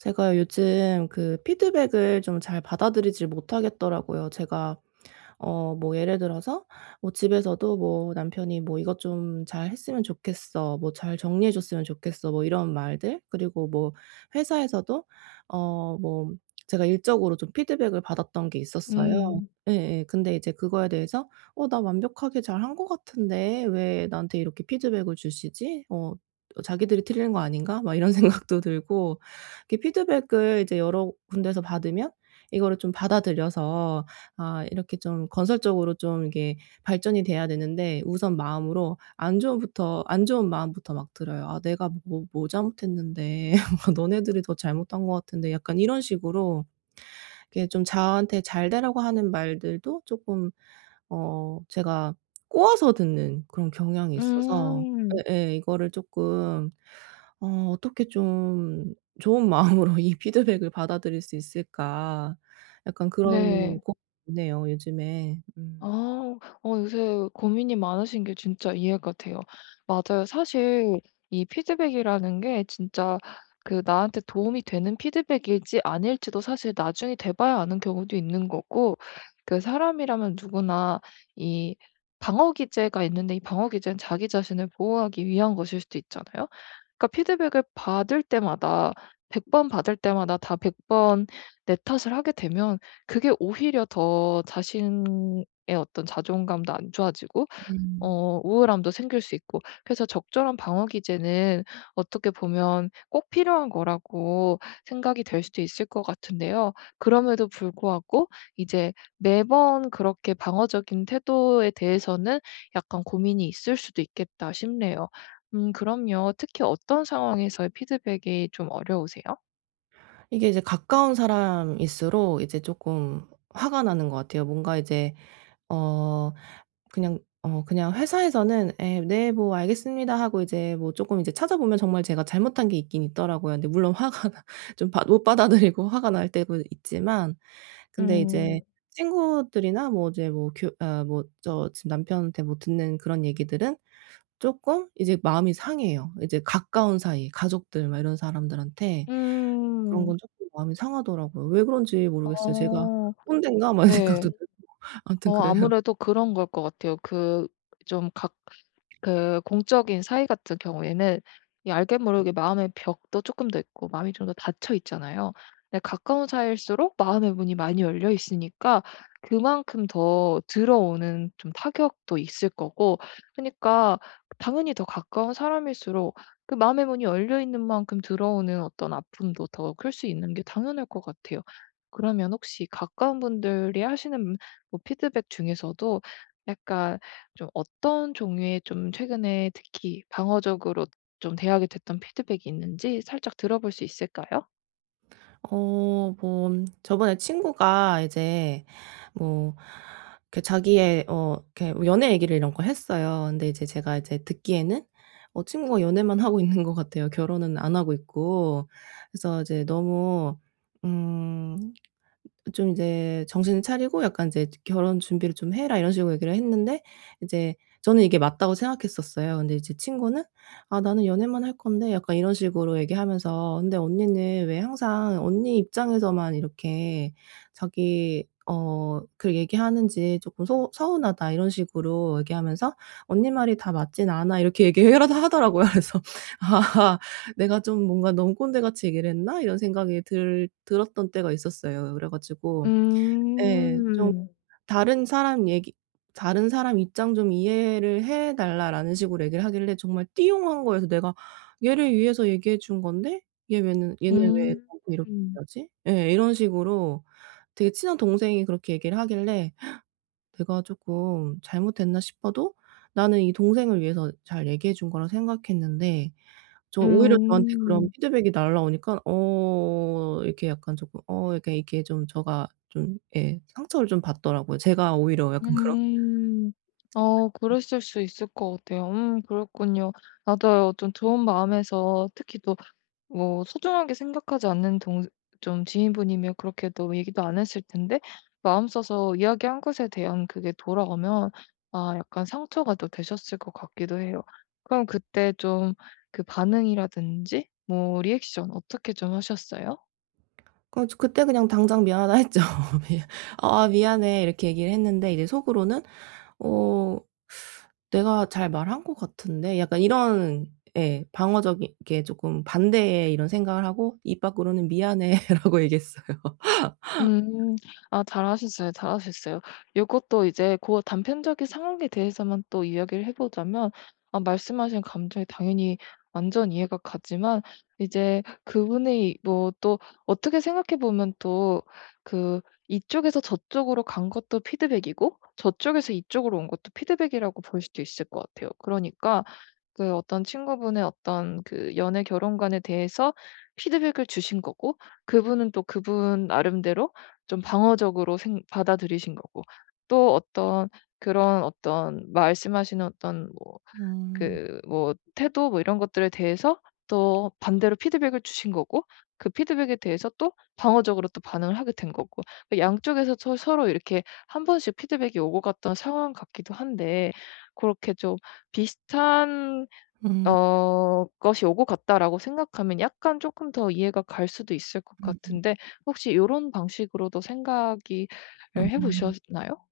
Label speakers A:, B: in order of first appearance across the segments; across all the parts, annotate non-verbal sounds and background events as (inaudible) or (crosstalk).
A: 제가 요즘 그 피드백을 좀 잘 받아들이지를 못 하겠더라고요. 제가 어 뭐 예를 들어서 뭐 집에서도 뭐 남편이 뭐 "이것 좀 잘했으면 좋겠어." 뭐 "잘 정리해 줬으면 좋겠어." 뭐 이런 말들 그리고 뭐 회사에서도 어 뭐 제가 일적으로 좀 피드백을 받았던 게 있었어요.
B: 음.
A: 예예. 근데 이제 그거에 대해서 '어 나 완벽하게 잘한 것 같은데 왜 나한테 이렇게 피드백을 주시지? 어 어 자기들이 틀린 거 아닌가?' 막 이런 생각도 들고 이 피드백을 이제 여러 군데에서 받으면 이거를 좀 받아들여서 아 이렇게 좀 건설적으로 좀 이게 발전이 돼야 되는데 우선 마음으로 안 좋은 부터 안 좋은 마음부터 막 들어요. '아 내가 뭐 뭐 잘못했는데?' (laughs) 너네들이 더 잘못한 것 같은데.' 약간 이런 식으로 이게 좀 저한테 잘 되라고 하는 말들도 쪼끔 어 제가 꼬아서 듣는 그런 경향이 있어서
B: 음.
A: 예예. 이거를 쪼끔 '어 어떻게 좀 좋은 마음으로 이 피드백을 받아들일 수 있을까?' 약간 그런 고민이
B: 네.
A: 있네요 요즘에. 음.
B: 아. 아 요새 고민이 많으신 게 진짜 이해가 돼요. 맞아요. 사실 이 피드백이라는 게 진짜 그 나한테 도움이 되는 피드백일지 아닐지도 사실 나중에 돼 봐야 아는 경우도 있는 거고 그 사람이라면 누구나 이 방어 기제가 있는데 이 방어 기제는 자기 자신을 보호하기 위한 것일 수도 있잖아요. 그러니까 피드백을 받을 때마다 100 번 받을 때마다 다 100 번 내 탓을 하게 되면 그게 오히려 더 자신의 어떤 자존감도 안 좋아지고
A: 음.
B: 어 우울함도 생길 수 있고 그래서 적절한 방어 기제는 어떻게 보면 꼭 필요한 거라고 생각이 될 수도 있을 것 같은데요. 그럼에도 불구하고 이제 '매번 그렇게 방어적인 태도에 대해서는 약간 고민이 있을 수도 있겠다.' 싶네요. 음 그럼요 특히 어떤 상황에서의 피드백이 좀 어려우세요?
A: 이게 이제 가까운 사람일수록 이제 쪼끔 화가 나는 것 같아요. 뭔가 이제 어 그냥 어 그냥 회사에서는 "예. 네 뭐 알겠습니다." 하고 이제 뭐 쪼끔 이제 찾아보면 정말 제가 잘못한 게 있긴 있더라고요. 그런데 물론 화가 좀 받 못 받아들이고 화가 날 때도 있지만 근데 이제
B: 음.
A: 친구들이나 뭐 이제 뭐 교 어 뭐 저 지금 남편한테 뭐 듣는 그런 얘기들은 쪼끔 이제 마음이 상해요. 이제 가까운 사이, 가족들 막 이런 사람들한테 그런
B: 음.
A: 건 쪼끔 마음이 상하더라고요. 왜 그런지 모르겠어요. 제가
B: 어.
A: '꼰댄가?' 막 이
B: 네.
A: 생각도 들고 아무튼
B: 어
A: 그래요.
B: 아무래도 그런 걸 것 같아요. 그 좀 각 그 공적인 사이 같은 경우에는 이 알게 모르게 마음의 벽도 쪼끔 더 있고 마음이 좀 더 닫혀 있잖아요. 근데 가까운 사이일수록 마음의 문이 많이 열려 있으니까 그만큼 더 들어오는 좀 타격도 있을 거고 그러니까 당연히 더 가까운 사람일수록 그 마음의 문이 열려 있는 만큼 들어오는 어떤 아픔도 더 클 수 있는 게 당연할 것 같아요. 그러면 혹시 가까운 분들이 하시는 음 뭐 피드백 중에서도 약간 좀 어떤 종류의 좀 최근에 특히 방어적으로 좀 대하게 됐던 피드백이 있는지 살짝 들어볼 수 있을까요?
A: 어 뭐 저번에 친구가 이제 뭐 이렇게 자기의 어 이렇게 연애 얘기를 이런 거 했어요. 근데 이제 제가 이제 듣기에는 어 친구가 연애만 하고 있는 것 같아요 결혼은 안 하고 있고. 그래서 이제 너무 음 좀 이제 "정신을 차리고 약간 이제 결혼 준비를 좀 해라." 이런 식으로 얘기를 했는데 이제 저는 '이게 맞다.'고 생각했었어요. 근데 이제 친구는 "아 나는 연애만 할 건데?" 약간 이런 식으로 얘기하면서 "근데 언니는 왜 항상 언니 입장에서만 이렇게 자기 어 그 얘기 하는지 쪼끔 소 서운하다." 이런 식으로 얘기하면서 "언니 말이 다 맞지는 않아." 이렇게 얘기해 라도 하더라고요. 그래서 '아 내가 좀 뭔가 너무 꼰대같이 얘기를 했나?' 이런 생각이 들 들었던 때가 있었어요. 그래 가지고 예 좀
B: 음.
A: "다른 사람 얘기 다른 사람 입장 좀 이해를 해 달라."라는 식으로 얘기를 하길래 정말 띠용한 거여서 '내가 얘를 위해서 얘기해 준 건데 얘 왜는 얘는 왜
B: 음.
A: 나한테 이렇게 하지?' 예 이런 식으로 되게 친한 동생이 그렇게 얘기를 하길래 (gasps) '내가 쪼끔 잘못했나?' 싶어도 나는 이 동생을 위해서 잘 얘기해 준 거라고 생각했는데 저 오히려 저한테 그런
B: 음.
A: 피드백 날아오니까 어 이렇게 약간 쪼끔 어 이렇게 이렇게 좀 저가 좀 예 상처를 좀 받더라고요. 제가 오히려 약간 그런
B: 음. 어 그랬을 수 있을 것 같아요. 음 그랬군요. 나도 어 좀 좋은 마음에서 특히 또 뭐 소중하게 생각하지 않는 동 좀 지인분이면 그렇게도 얘기도 안 했을 텐데 마음 써서 이야기한 것에 대한 그게 돌아오면 아 약간 상처가 또 되셨을 것 같기도 해요. 그럼 그때 좀 그 반응이라든지 뭐 리액션 어떻게 좀 하셨어요?
A: 그래 가지고 그때 그냥 당장 "미안하다." 했죠. 미 "아 미안해." 이렇게 얘기를 했는데 이제 속으로는 '어 (sucks teeth) 내가 잘 말한 것 같은데.' 약간 이런 예 방어적이게 쪼끔 반대의 이런 생각을 하고 입 밖으로는 "미안해."라고 얘기했어요.
B: 음 아 잘 하셨어요, 잘하셨어요. 요것도 이제 고 단편적인 상황에 대해서만 또 이야기를 해 보자면 어 말씀하신 감정이 당연히 완전 이해가 가지만 이제 그분이 뭐 또 어떻게 생각해 보면 또 그 이쪽에서 저쪽으로 간 것도 피드백이고 저쪽에서 이쪽으로 온 것도 피드백이라고 볼 수도 있을 것 같아요. 그러니까 그 어떤 친구분의 어떤 그 연애 결혼관에 대해서 피드백을 주신 거고 그분은 또 그분 나름대로 좀 방어적으로 생 받아들이신 거고 또 어떤 그런 어떤 말씀하시는 어떤 뭐
A: 음.
B: 그 뭐 태도 뭐 이런 것들에 대해서 또 반대로 피드백을 주신 거고 그 피드백에 대해서 또 방어적으로 또 반응을 하게 된 거고 그 양쪽에서 서 서로 이렇게 1 번씩 피드백이 오고 갔던 상황 같기도 한데 고렇게 좀 '비슷한
A: 음.
B: 어 것이 오고 갔다.'라고 생각하면 약간 쪼끔 더 이해가 갈 수도 있을 것
A: 음음.
B: 같은데 혹시 요런 방식으로도 생각이 을 해
A: 음음.
B: 보셨나요?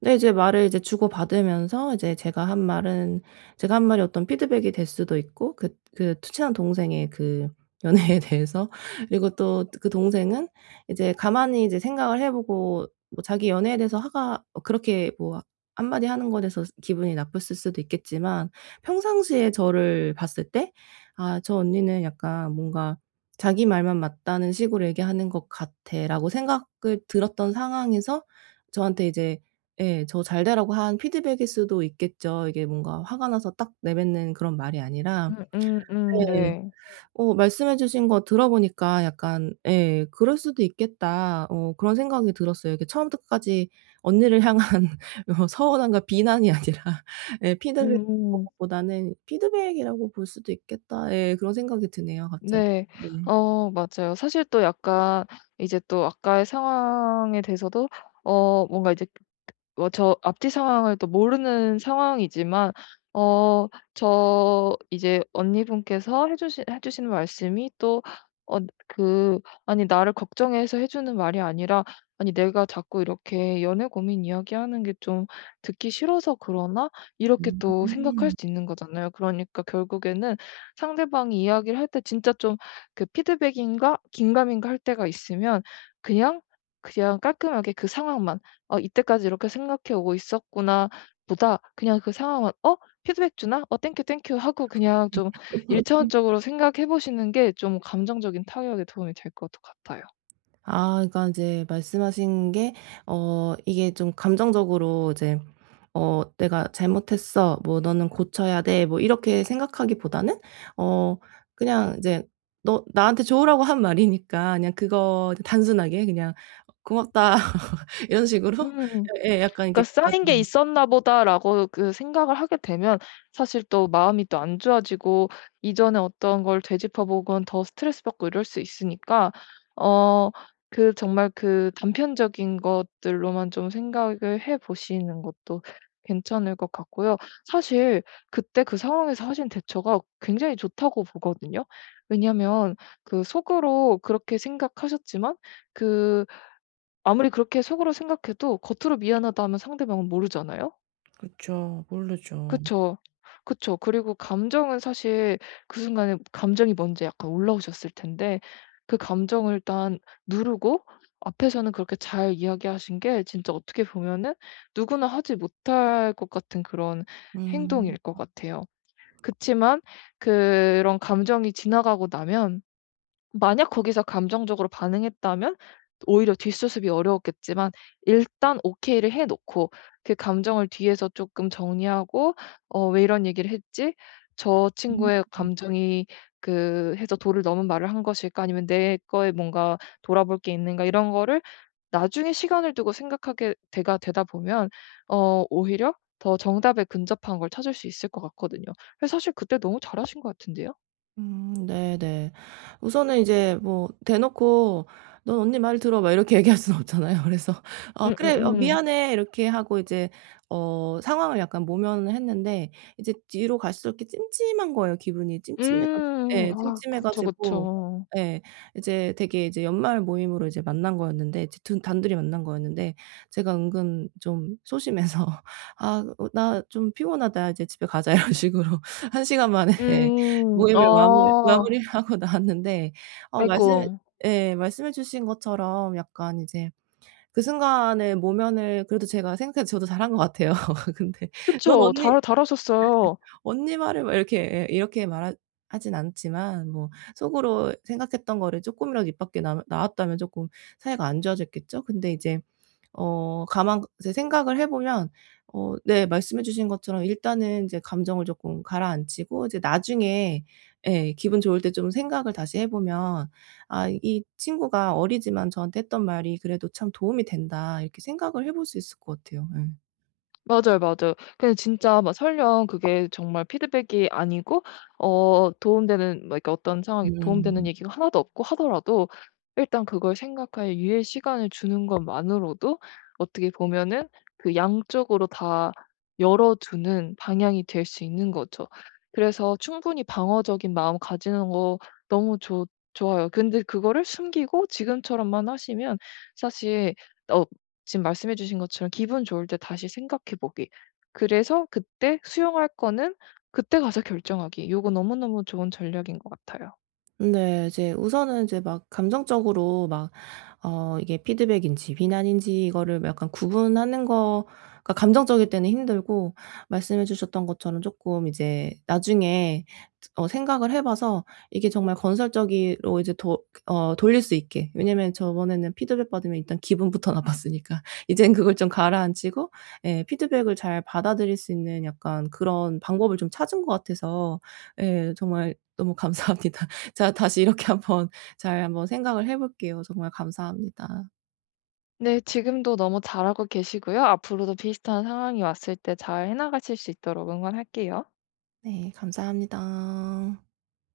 A: 네 이제 말을 이제 주고받으면서 이제 제가 한 말은 제가 한 말이 어떤 피드백이 될 수도 있고 그 그 친한 동생의 그 연애에 대해서 그리고 또 그 동생은 이제 가만히 이제 생각을 해 보고 뭐 자기 연애에 대해서 화가 어 그렇게 뭐 한마디 하는 거에 대해서 기분이 나빴을 수도 있겠지만 평상시에 저를 봤을 때 '아 저 언니는 약간 뭔가 자기 말만 맞다는 식으로 얘기하는 것 같아.'라고 생각이 들었던 상황에서 저한테 이제 예 저 잘 되라고 한 피드백일 수도 있겠죠. 이게 뭔가 화가 나서 딱 내뱉는 그런 말이 아니라
B: 음음음
A: 네.
B: 네.
A: 어 말씀해 주신 거 들어보니까 약간 예 '그럴 수도 있겠다.' 어 그런 생각이 들었어요. 이게 처음부터 끝까지 언니를 향한 어 서운함과 비난이 아니라 예 피드백
B: 음음.
A: (unintelligible) 보다는 '피드백이라고 볼 수도 있겠다.' 예 그런 생각이 드네요 갑자기.
B: 네.
A: 네.
B: 어 맞아요. 사실 또 약간 이제 또 아까의 상황에 대해서도 어 뭔가 이제 어 저 앞뒤 상황을 또 모르는 상황이지만 어 저 이제 언니분께서 해주시 해주시는 말씀이 또 어 그 '아니 나를 걱정해서 해주는 말이 아니라 아니 내가 자꾸 이렇게 연애 고민 이야기하는 게 좀 듣기 싫어서 그러나?' 이렇게 또 생각할
A: 음.
B: 수도 있는 거잖아요. 그러니까 결국에는 상대방이 이야기를 할 때 진짜 좀 그 '피드백인가?' 긴가민가 할 때가 있으면 그냥, 그냥 깔끔하게 그 상황만 '어 이때까지 이렇게 생각해 오고 있었구나.' 보다 그냥 그 상황만 '어 피드백 주나? 어 땡큐, 땡큐.' 하고 그냥 좀 1
A: (laughs)
B: 차원적으로 생각해 보시는 게 좀 감정적인 타격에 도움이 될 것도 같아요.
A: 아 그러니깐 이제 말씀하신 게 어 이게 좀 감정적으로 이제 "어 내가 잘못했어." 뭐 "너는 고쳐야 돼." 뭐 이렇게 생각하기보다는 어 그냥 이제 너 나한테 좋으라고 한 말이니까 그냥 그거 단순하게 그냥 "고맙다." 이런 식으로
B: 음.
A: 예예 약간
B: 그러니까
A: 이렇게 다
B: '쌓인 게
A: 네.
B: 있었나 보다.'라고 그 생각을 하게 되면 사실 또 마음이 또 안 좋아지고 이전에 어떤 걸 되짚어보건 더 스트레스받고 이럴 수 있으니까 어 그 정말 그 단편적인 것들로만 좀 생각을 해보시는 것도 괜찮을 것 같고요. 사실 '그때 그 상황에서 하신 대처가 굉장히 좋다.'고 보거든요. 왜냐면 그 속으로 그렇게 생각하셨지만 그 아무리 그렇게 속으로 생각해도 겉으로 "미안하다." 하면 상대방은 모르잖아요.
A: 그쵸. 모르죠.
B: 그쵸. 그쵸. 그리고 감정은 사실 그 순간에 감정이 먼저 약간 올라오셨을 텐데 그 감정을 일단 누르고 앞에서는 그렇게 잘 이야기하신 게 진짜 어떻게 보면은 누구나 하지 못할 것 같은 그런
A: 음.
B: 행동일 것 같아요. 그치만 그런 감정이 지나가고 나면 만약 거기서 감정적으로 반응했다면 오히려 뒷수습이 어려웠겠지만 일단 오케이를 해 놓고 그 감정을 뒤에서 쪼끔 정리하고 '어 왜 이런 얘기를 했지? 저
A: 음.
B: 친구의 감정이 그 해서 도를 넘은 말을 한 것일까 아니면 내 거에 뭔가 돌아볼 게 있는가?' 이런 거를 나중에 시간을 두고 생각하게 되가 되다 보면 어 오히려 더 정답에 근접한 걸 찾을 수 있을 것 같거든요. 그래서 사실 그때 너무 잘 하신 것 같은데요.
A: 음 네네. 우선은 이제 뭐 대놓고 "넌 언니 말 들어." 막 이렇게 얘기할 수는 없잖아요. 그래서 "아 그래. 아
B: 음음음.
A: 미안해." 이렇게 하고 이제 어 상황을 약간 모면을 했는데 이제 뒤로 갈수록 이렇게 찜찜한 거예요 기분이 찜찜해 가지
B: 음,
A: 예,
B: 아
A: 찜찜해
B: 그쵸,
A: 가지고
B: 그쵸.
A: 예. 이제 되게 이제 연말 모임으로 이제 만난 거였는데 이제 둔 단둘이 만난 거였는데 제가 은근 좀 소심해서 "아 으 나 좀 피곤하다. 이제 집에 가자." 이런 식으로 1 시간 만에
B: 음,
A: 모임을 마물
B: 어.
A: 마무리를 하고 나왔는데 어
B: 아이고.
A: 말씀해 예 말씀해 주신 것처럼 약간 이제 그 순간에 모면을 그래도 제가 생각해도 저도 잘한 것 같아요. 근데 "넌
B: 그쵸.
A: 언니 (laughs)
B: 잘 잘하셨어요.
A: 언니 말을 왜 이렇게." 에 이렇게 말하 하진 않지만 뭐 속으로 생각했던 거를 쪼끔이라도 입 밖에 남아 나왔다면 쪼끔 사이가 안 좋아졌겠죠? 근데 이제 어, 가만 생각을 해 보면 어 네 말씀해 주신 것처럼 일단은 인제 감정을 조금 가라앉히고 이제 나중에 예, 기분 좋을 때 좀 생각을 다시 해보면 '아 이 친구가 어리지만 저한테 했던 말이 그래도 참 도움이 된다.' 이렇게 생각을 해볼 수 있을 것 같아요, 예.
B: 맞아요, 맞아요. 그냥 진짜 막 설령 그게 정말 피드백이 아니고 어 도움 되는 뭐 그러니까 어떤 상황에 도움 되는
A: 음.
B: 얘기가 하나도 없고 하더라도 일단 그걸 생각할 유예 시간을 주는 것만으로도 어떻게 보면은 그 양쪽으로 다 열어두는 방향이 될 수 있는 거죠. 그래서 충분히 방어적인 마음 가지는 것 너무 좋 좋아요. 근데 그거를 숨기고 지금처럼만 하시면 사실 어 지금 말씀해 주신 것처럼 '기분 좋을 때 다시 생각해 보기. 그래서 그때 수용할 거는 그때 가서 결정하기.' 요거 너무너무 좋은 전략인 것 같아요.
A: 네. 이제 우선은 이제 막 감정적으로 막 어 이게 피드백인지 비난인지 이거를 약간 구분하는 거가 감정적일 때는 힘들고 말씀해 주셨던 것처럼 쪼끔 이제 나중에 드 어 생각을 해 봐서 이게 정말 건설적이로 이제 도 어 돌릴 수 있게. 왜냐하면 저번에는 피드백 받으면 일단 기분부터 나빴으니까 이젠 그걸 좀 가라앉히고 예 피드백을 잘 받아들일 수 있는 약간 그런 방법을 좀 찾은 것 같아서 예 정말 너무 감사합니다. 제가 다시 이렇게 한번 잘 한번 생각을 해볼게요. 정말 감사합니다.
B: 네. 지금도 너무 잘하고 계시고요. 앞으로도 비슷한 상황이 왔을 때 잘 해 나가실 수 있도록 응원할게요.
A: 네. 감사합니다.